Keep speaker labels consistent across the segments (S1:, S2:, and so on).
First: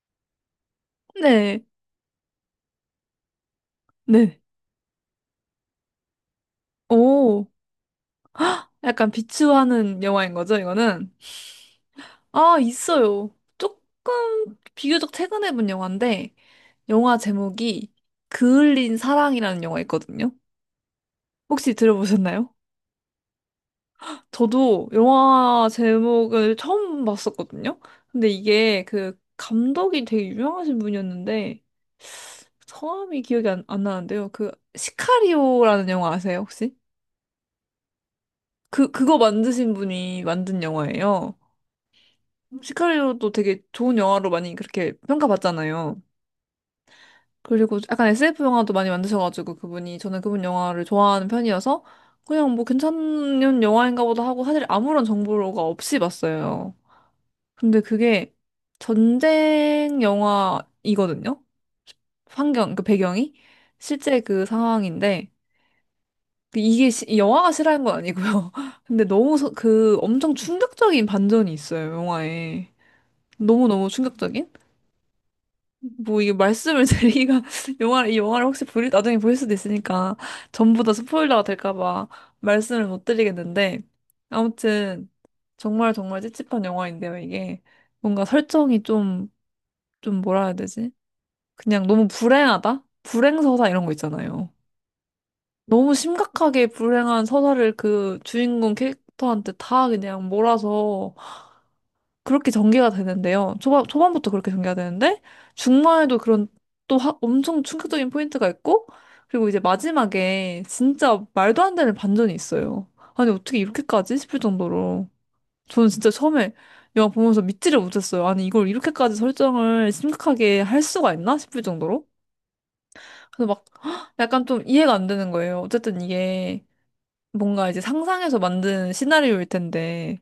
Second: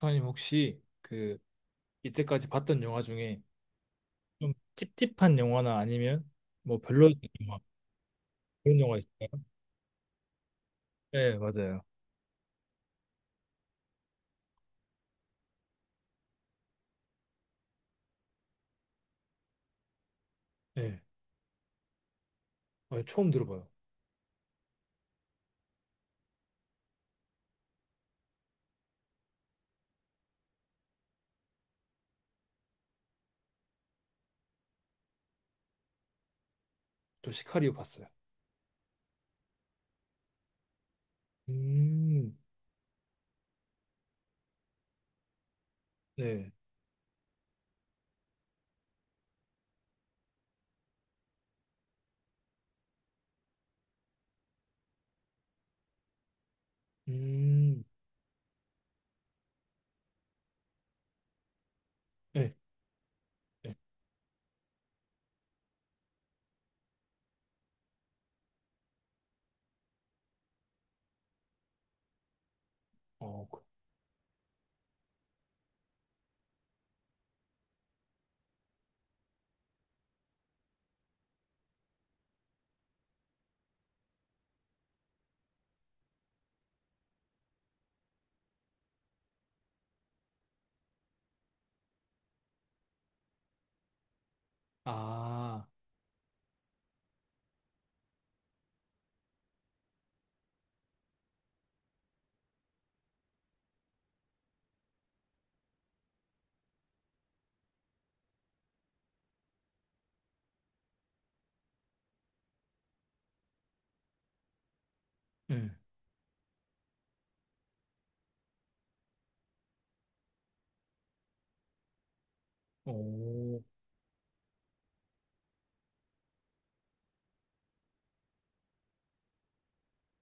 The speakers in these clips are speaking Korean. S1: 선생님 혹시 그
S2: 네,
S1: 이때까지 봤던 영화 중에
S2: 네.
S1: 좀 찝찝한 영화나 아니면 뭐 별로
S2: 오,
S1: 영화 그런 영화
S2: 약간
S1: 있을까요?
S2: 비추하는 영화인 거죠, 이거는?
S1: 네, 맞아요.
S2: 아, 있어요. 조금 비교적 최근에 본 영화인데, 영화 제목이 그을린 사랑이라는 영화 있거든요.
S1: 네,
S2: 혹시 들어보셨나요?
S1: 아니, 처음 들어봐요.
S2: 저도 영화 제목을 처음 봤었거든요. 근데 이게 그 감독이 되게 유명하신 분이었는데, 성함이 기억이 안 나는데요. 그 시카리오라는 영화 아세요, 혹시?
S1: 저 시카리오 봤어요.
S2: 그거 만드신 분이 만든 영화예요.
S1: 음,
S2: 시카리오도 되게 좋은 영화로 많이 그렇게 평가받잖아요.
S1: 네,
S2: 그리고 약간 SF 영화도 많이 만드셔가지고 그분이 저는 그분 영화를 좋아하는 편이어서 그냥 뭐 괜찮은 영화인가 보다 하고 사실 아무런 정보가 없이 봤어요. 근데
S1: 음,
S2: 그게 전쟁 영화이거든요.
S1: 네,
S2: 환경, 그 배경이
S1: 네,
S2: 실제 그 상황인데 그 이게 이 영화가 싫어하는 건 아니고요. 근데 너무 그 엄청 충격적인 반전이 있어요, 영화에.
S1: 어, 그-
S2: 너무너무 충격적인? 뭐 이게 말씀을 드리기가 영화를 이 영화를 혹시 보일 나중에 보일 수도 있으니까 전부 다 스포일러가 될까 봐 말씀을 못 드리겠는데 아무튼 정말 정말 찝찝한 영화인데요 이게 뭔가 설정이 좀 좀 뭐라 해야 되지? 그냥 너무 불행하다? 불행서사 이런 거 있잖아요.
S1: 아,
S2: 너무 심각하게 불행한 서사를 그 주인공 캐릭터한테 다 그냥 몰아서 그렇게 전개가 되는데요. 초반부터 그렇게 전개가 되는데, 중반에도 그런 또 엄청 충격적인 포인트가 있고, 그리고 이제 마지막에 진짜 말도 안 되는 반전이 있어요. 아니, 어떻게 이렇게까지? 싶을 정도로.
S1: 네,
S2: 저는 진짜 처음에 영화 보면서 믿지를 못했어요. 아니, 이걸 이렇게까지 설정을 심각하게 할 수가 있나? 싶을 정도로. 그래서
S1: 오,
S2: 막 헉, 약간 좀 이해가 안 되는 거예요. 어쨌든 이게 뭔가 이제 상상해서 만든 시나리오일 텐데,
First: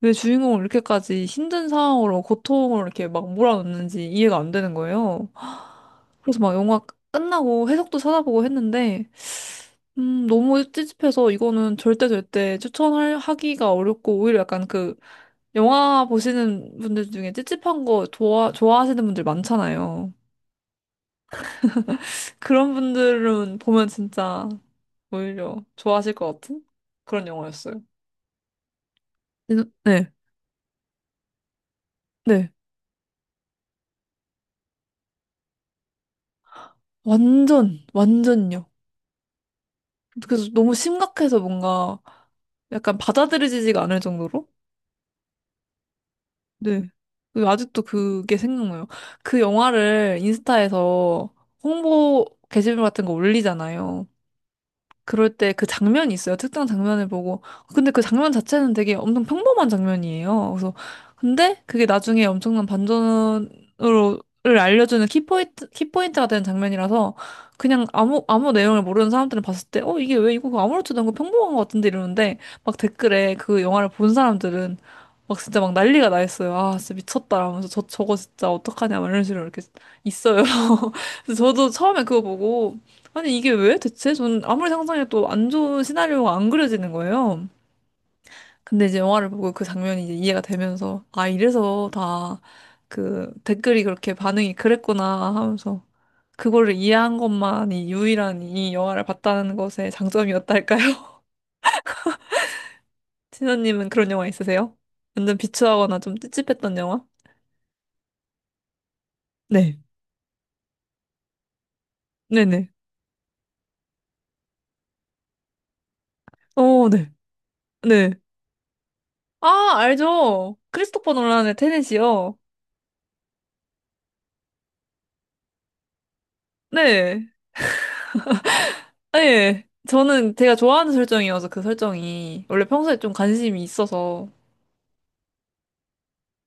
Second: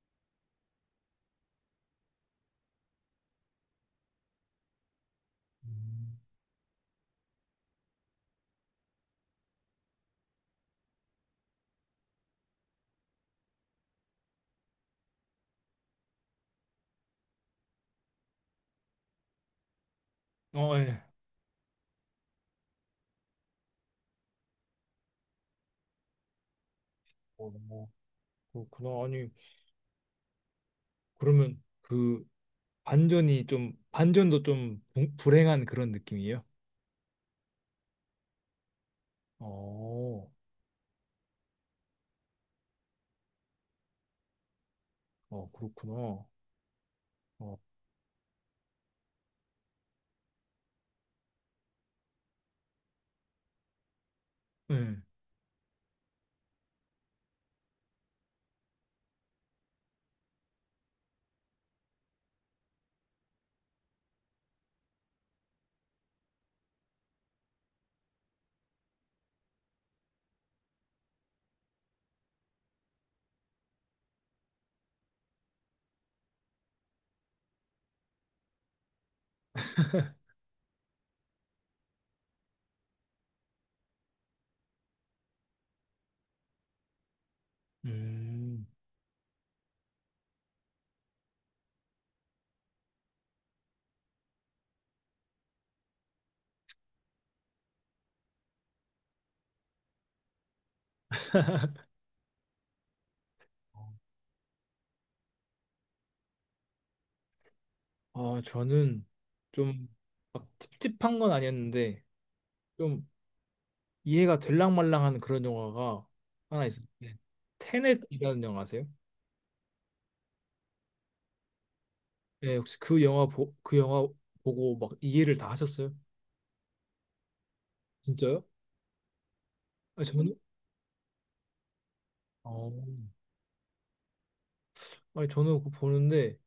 S2: 왜 주인공을 이렇게까지 힘든 상황으로 고통을 이렇게 막 몰아넣는지 이해가 안 되는 거예요.
S1: 음.
S2: 그래서 막 영화 끝나고 해석도 찾아보고 했는데, 너무 찝찝해서 이거는 절대 절대 추천하기가 어렵고, 오히려 약간 그, 영화 보시는 분들 중에 찝찝한 거 좋아하시는 분들 많잖아요.
S1: 어, 예,
S2: 그런 분들은 보면 진짜 오히려 좋아하실 것 같은 그런
S1: 어,
S2: 영화였어요.
S1: 뭐, 그렇구나. 아니,
S2: 네, 네.
S1: 그러면 그
S2: 네.
S1: 반전이 좀 반전도 좀 불행한 그런 느낌이에요?
S2: 완전, 완전요.
S1: 어,
S2: 그래서 너무 심각해서 뭔가 약간 받아들여지지가 않을 정도로?
S1: 어, 그렇구나.
S2: 네. 그
S1: 어,
S2: 아직도 그게 생각나요. 그 영화를 인스타에서 홍보 게시물 같은 거 올리잖아요.
S1: 네.
S2: 그럴 때 그 장면이 있어요. 특정 장면을 보고. 근데 그 장면 자체는 되게 엄청 평범한 장면이에요. 그래서, 근데 그게 나중에 엄청난 반전으로, 를 알려주는 키포인트가 되는 장면이라서 그냥 아무 내용을 모르는 사람들은 봤을 때, 어, 이게 왜 이거 그거 아무렇지도 않고 평범한 것 같은데 이러는데 막 댓글에 그 영화를 본 사람들은 막 진짜 막 난리가 나 있어요. 아, 진짜 미쳤다. 하면서 저거 진짜 어떡하냐. 막 이런 식으로 이렇게 있어요. 그래서 저도 처음에 그거 보고 아니, 이게 왜 대체? 저는 아무리 상상해도 안 좋은 시나리오가 안 그려지는 거예요.
S1: 음.
S2: 근데 이제 영화를 보고 그 장면이 이제 이해가 되면서, 아, 이래서 다 그 댓글이 그렇게 반응이 그랬구나 하면서, 그거를 이해한 것만이 유일한 이 영화를 봤다는 것의 장점이었달까요? 신현님은 그런 영화 있으세요? 완전 비추하거나 좀 찝찝했던 영화?
S1: 아, 저는
S2: 네.
S1: 좀 막 찝찝한 건 아니었는데
S2: 네네.
S1: 좀 이해가 될랑말랑한 그런 영화가 하나 있어요.
S2: 어, 네.
S1: 네.
S2: 네.
S1: 테넷이라는 영화 아세요?
S2: 아, 알죠. 크리스토퍼 놀란의 테넷이요.
S1: 네, 혹시 그 영화 보, 그 영화 보고 막 이해를 다 하셨어요?
S2: 네.
S1: 진짜요?
S2: 예.
S1: 아니, 저는
S2: 저는 제가 좋아하는 설정이어서 그 설정이 원래
S1: 어.
S2: 평소에 좀 관심이 있어서.
S1: 아니, 저는 그거 보는데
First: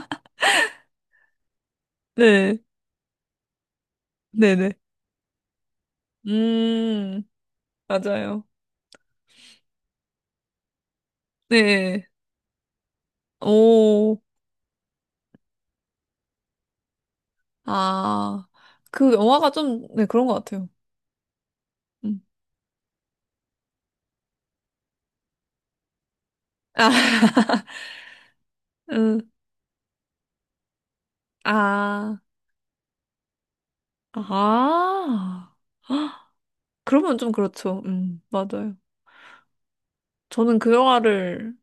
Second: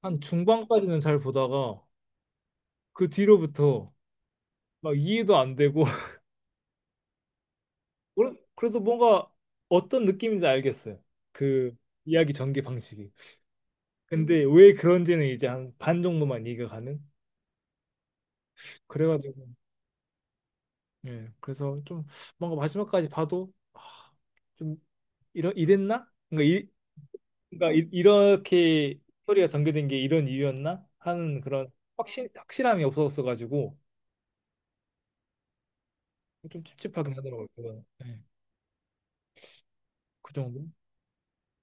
S1: 한 중반까지는 잘 보다가
S2: 네.
S1: 그 뒤로부터
S2: 네네.
S1: 막 이해도 안 되고
S2: 음,
S1: 그래-
S2: 맞아요.
S1: 그래서 뭔가 어떤 느낌인지 알겠어요. 그
S2: 네.
S1: 이야기 전개 방식이.
S2: 오.
S1: 근데 왜 그런지는 이제 한 반 정도만 이해가 가는?
S2: 아. 그
S1: 그래가지고
S2: 영화가 좀, 네, 그런 것 같아요.
S1: 예, 그래서 좀
S2: 음.
S1: 뭔가 마지막까지 봐도 아, 좀 이러 이랬나?
S2: 아,
S1: 그러니까 이렇게
S2: 음.
S1: 스토리가 전개된 게 이런 이유였나? 하는 그런
S2: 아.
S1: 확신 확실함이 없었어가지고
S2: 아.
S1: 좀 찝찝하긴
S2: 그러면 좀
S1: 하더라고요.
S2: 그렇죠.
S1: 그거는. 예,
S2: 맞아요.
S1: 그
S2: 저는
S1: 정도?
S2: 그 영화를,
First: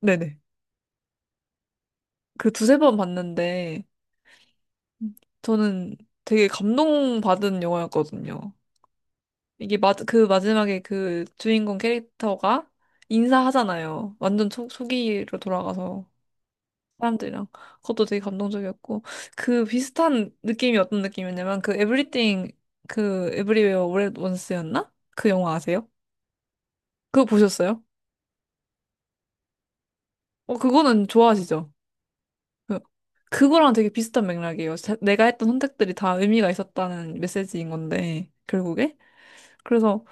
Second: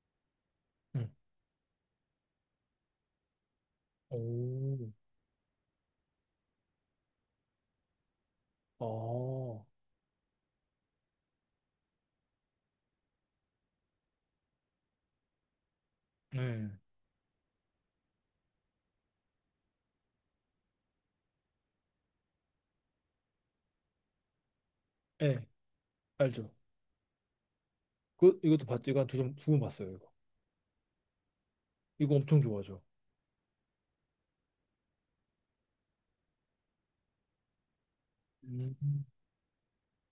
S2: 네네.
S1: 응.
S2: 그 두세 번 봤는데,
S1: 오,
S2: 저는 되게 감동받은 영화였거든요.
S1: 아,
S2: 이게 마, 그 마지막에 그 주인공 캐릭터가 인사하잖아요. 완전 초, 초기로 돌아가서
S1: 네,
S2: 사람들이랑. 그것도 되게 감동적이었고. 그 비슷한 느낌이 어떤 느낌이었냐면 그 에브리띵 그 에브리웨어 올 원스였나? 그
S1: 네
S2: 영화 아세요?
S1: 알죠.
S2: 그거 보셨어요?
S1: 그 이것도 봤죠. 이거 한 두번 봤어요. 이거
S2: 어, 그거는 좋아하시죠?
S1: 이거 엄청
S2: 그-
S1: 좋아하죠.
S2: 그거랑 되게 비슷한 맥락이에요. 내가 했던 선택들이 다 의미가 있었다는 메시지인 건데,
S1: 음,
S2: 결국에. 그래서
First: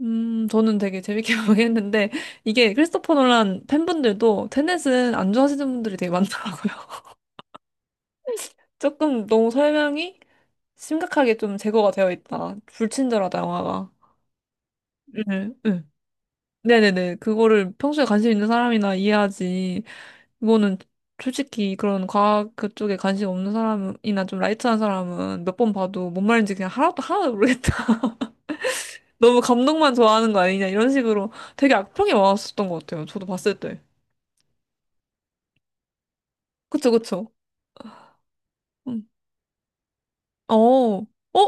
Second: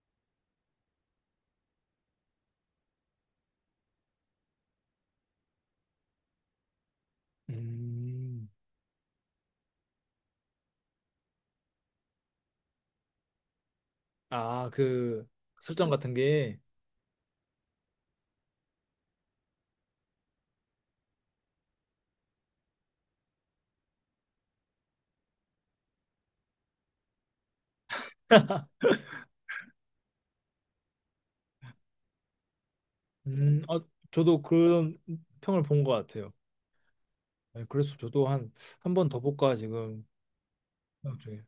S2: 저는 되게 재밌게 보긴 했는데, 이게 크리스토퍼 놀란 팬분들도 테넷은 안 좋아하시는 분들이 되게 많더라고요.
S1: 음.
S2: 조금 너무 설명이 심각하게 좀 제거가 되어 있다. 불친절하다, 영화가.
S1: 아,
S2: 네,
S1: 그
S2: 네.
S1: 설정 같은 게,
S2: 네네네. 그거를 평소에 관심 있는 사람이나 이해하지. 이거는 솔직히 그런 과학 그쪽에 관심 없는 사람이나 좀 라이트한 사람은 몇 번 봐도 뭔 말인지 그냥 하나도 모르겠다. 너무 감동만 좋아하는 거 아니냐, 이런 식으로 되게 악평이 많았었던 것 같아요. 저도 봤을 때.
S1: 어, 저도 그런 평을 본 것 같아요.
S2: 그쵸, 그쵸.
S1: 네, 그래서 저도 한, 한 번
S2: 음.
S1: 더 볼까 지금
S2: 어, 어?
S1: 생각 중에.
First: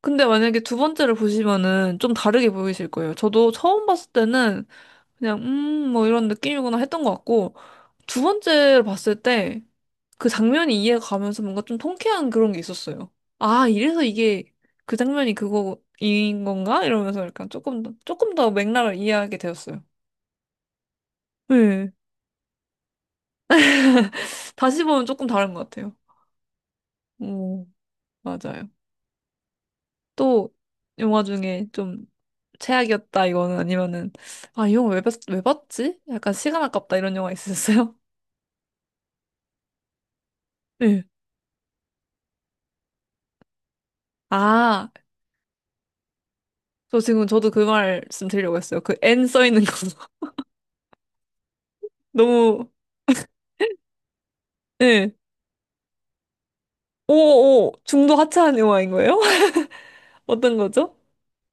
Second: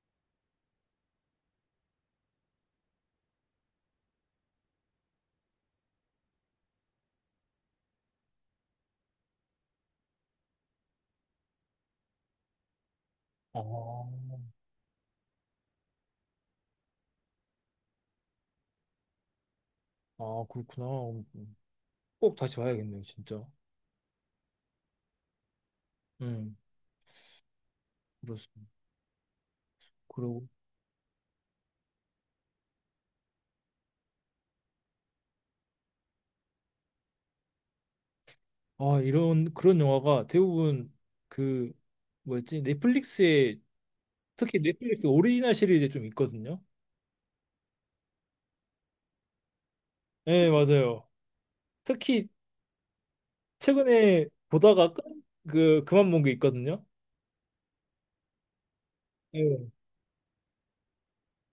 S2: 근데 만약에 두 번째를 보시면은 좀 다르게 보이실 거예요. 저도 처음 봤을 때는 그냥, 뭐 이런 느낌이구나 했던 것 같고, 두 번째를 봤을 때 그 장면이 이해가 가면서 뭔가 좀 통쾌한 그런 게 있었어요.
S1: 아,
S2: 아, 이래서 이게 그 장면이 그거인 건가? 이러면서 약간 조금 더, 조금 더 맥락을 이해하게 되었어요.
S1: 아, 그렇구나. 어,
S2: 네.
S1: 꼭 다시 봐야겠네요, 진짜.
S2: 다시 보면 조금 다른 것 같아요.
S1: 음,
S2: 오,
S1: 그렇습니다.
S2: 맞아요.
S1: 그리고,
S2: 또 영화 중에 좀 최악이었다 이거는 아니면은 아, 이 영화 왜, 봤, 왜 봤지? 약간 시간 아깝다 이런 영화 있으셨어요?
S1: 아, 이런, 그런 영화가 대부분
S2: 네.
S1: 그, 뭐였지? 넷플릭스에, 특히
S2: 아,
S1: 넷플릭스 오리지널 시리즈에 좀 있거든요.
S2: 저 지금 저도 그 말씀 드리려고 했어요. 그 N 써 있는 거
S1: 네, 맞아요. 특히
S2: 너무
S1: 최근에 보다가 끝,
S2: 예.
S1: 그, 그만 본 게 있거든요.
S2: 오오 중도 하차한 영화인 거예요?
S1: 네.
S2: 어떤 거죠?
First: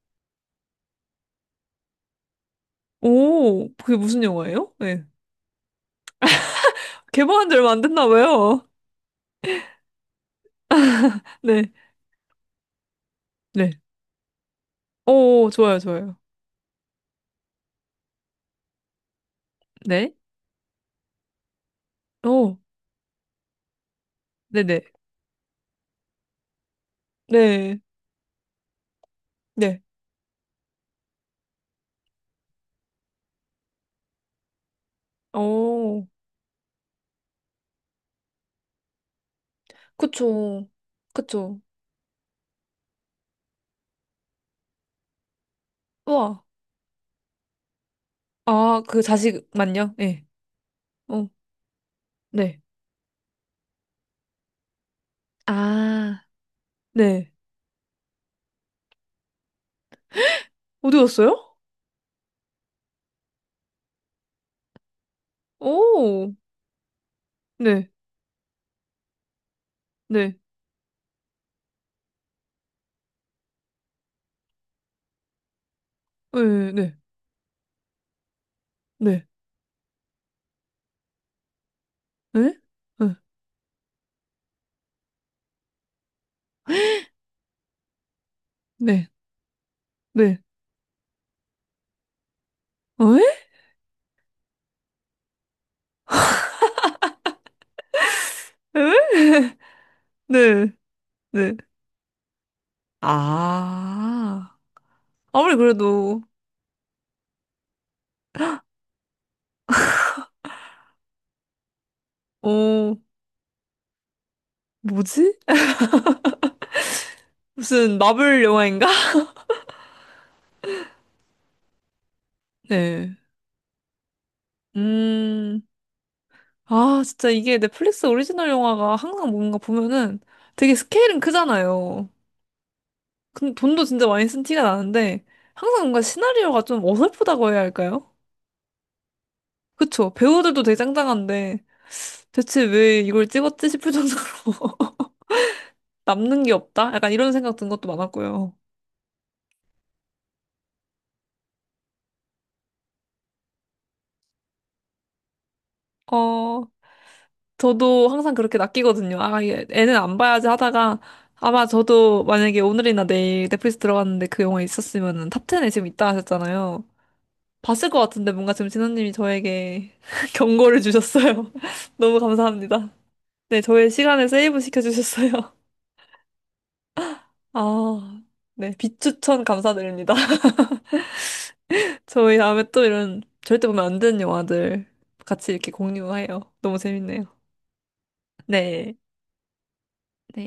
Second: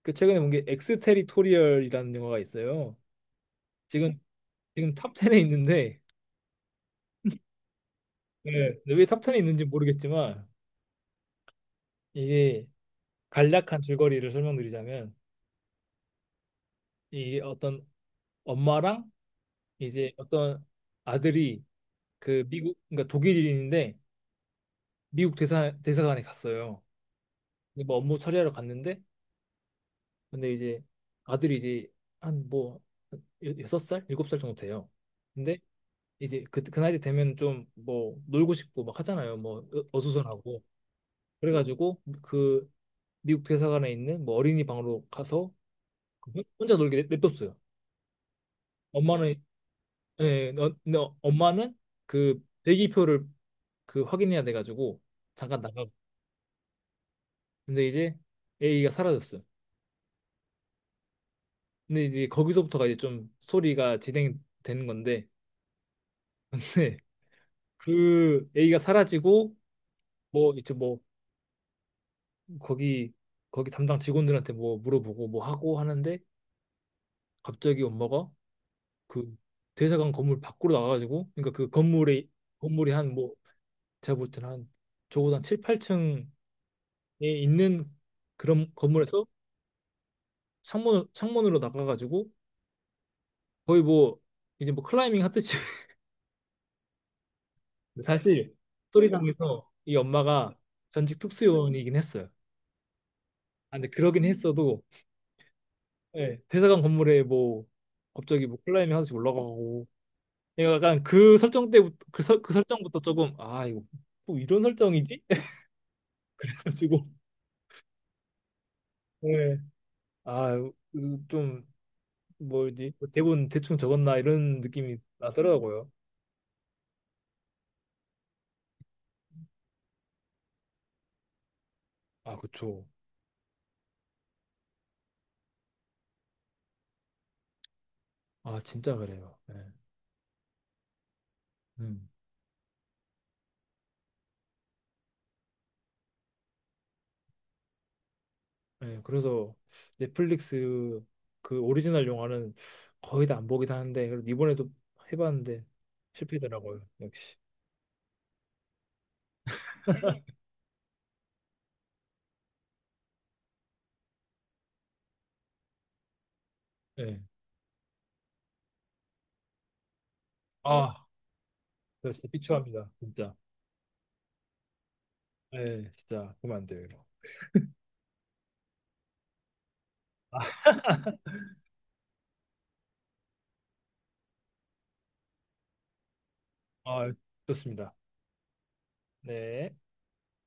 S1: 그 최근에 본 게 엑스테리토리얼이라는 영화가 있어요.
S2: 오, 그게
S1: 지금
S2: 무슨 영화예요?
S1: 지금
S2: 네.
S1: 탑 10에 있는데
S2: 개봉한 지 얼마 안 됐나
S1: 네.
S2: 봐요.
S1: 근데 왜탑 10에 있는지 모르겠지만
S2: 네.
S1: 이게
S2: 네.
S1: 간략한 줄거리를 설명드리자면
S2: 오, 좋아요, 좋아요.
S1: 이게 어떤 엄마랑 이제
S2: 네.
S1: 어떤 아들이 그
S2: 오,
S1: 미국 그러니까 독일인인데
S2: 네네.
S1: 미국 대사관에 갔어요.
S2: 네.
S1: 근데 뭐 업무 처리하러 갔는데
S2: 네.
S1: 근데 이제 아들이 이제 한 뭐 여섯 살 일곱 살 정도 돼요. 근데
S2: 오,
S1: 이제 그 나이 되면 좀 뭐 놀고 싶고 막 하잖아요. 뭐 어수선하고.
S2: 그쵸. 그쵸.
S1: 그래가지고 그 미국 대사관에 있는 뭐 어린이 방으로 가서 그
S2: 우와.
S1: 혼- 자 놀게 냅- 냅뒀어요.
S2: 아, 그
S1: 엄마는
S2: 자식만요? 예.
S1: 예,
S2: 어,
S1: 엄마는 그
S2: 네.
S1: 대기표를 그 확인해야 돼가지고 잠깐 나가고.
S2: 아, 네.
S1: 근데 이제 A가 사라졌어요.
S2: 어디 갔어요?
S1: 근데 이제 거기서부터가 이제 좀 스토리가 진행되는 건데
S2: 오,
S1: 네,
S2: 네,
S1: 그 A가 사라지고
S2: 네,
S1: 뭐 이제 뭐 거기 거기 담당 직원들한테 뭐 물어보고 뭐 하고 하는데
S2: 네, 네,
S1: 갑자기 엄마가
S2: 네,
S1: 그 대사관 건물 밖으로 나가가지고 그러니까 그 건물에
S2: 네,
S1: 건물이 한
S2: 네,
S1: 뭐 제가 볼 때는 한 적어도 한 7, 8층에 있는 그런
S2: 네,
S1: 건물에서
S2: 네,
S1: 창문으로 나가가지고
S2: 어, 에?
S1: 거의 뭐 이제 뭐 클라이밍 하듯이 사실
S2: 에?
S1: 소리장에서 이 엄마가
S2: 네,
S1: 전직
S2: 네.
S1: 특수요원이긴 했어요. 아, 근데 그러긴
S2: 아,
S1: 했어도
S2: 아무리 그래도,
S1: 예, 대사관 건물에 뭐 갑자기 뭐 클라이밍 하듯이 올라가고 내가 약간 그 설정 때부터 그, 설, 그
S2: 어,
S1: 설정부터 조금 아 이거 뭐 이런 설정이지?
S2: 뭐지?
S1: 가지고
S2: 무슨 마블 영화인가?
S1: 네. 아, 좀 뭐지?
S2: 네.
S1: 대본 대충 적었나 이런 느낌이
S2: 음,
S1: 나더라고요.
S2: 아, 진짜 이게 넷플릭스 오리지널 영화가 항상 뭔가 보면은 되게 스케일은 크잖아요.
S1: 아, 그쵸.
S2: 근데 돈도 진짜 많이 쓴 티가 나는데 항상 뭔가 시나리오가 좀 어설프다고 해야 할까요?
S1: 아, 진짜 그래요. 예
S2: 그쵸? 배우들도 되게 짱짱한데
S1: 음.
S2: 대체 왜 이걸 찍었지 싶을 정도로 남는 게 없다? 약간 이런 생각 든 것도 많았고요.
S1: 예 그래서 넷플릭스 그 오리지널 영화는 거의 다 안 보긴 하는데 그래도 이번에도 해봤는데
S2: 어,
S1: 실패더라고요. 역시.
S2: 저도 항상 그렇게 낚이거든요. 아, 애는 안 봐야지 하다가 아마 저도 만약에 오늘이나 내일 넷플릭스 들어갔는데 그 영화 있었으면은 탑10에 지금 있다 하셨잖아요.
S1: 예
S2: 봤을 것 같은데 뭔가 지금 진호님이 저에게 경고를
S1: 아,
S2: 주셨어요.
S1: 저
S2: 너무
S1: 진짜 비추합니다.
S2: 감사합니다.
S1: 진짜.
S2: 네, 저의 시간을 세이브 시켜주셨어요.
S1: 네, 진짜 그러면 안 돼요. 이거.
S2: 아, 네, 빛추천 감사드립니다. 저희 다음에 또 이런 절대 보면 안 되는 영화들 같이 이렇게 공유해요. 너무
S1: 아,
S2: 재밌네요.
S1: 좋습니다.
S2: 네.
S1: 네.
S2: 네.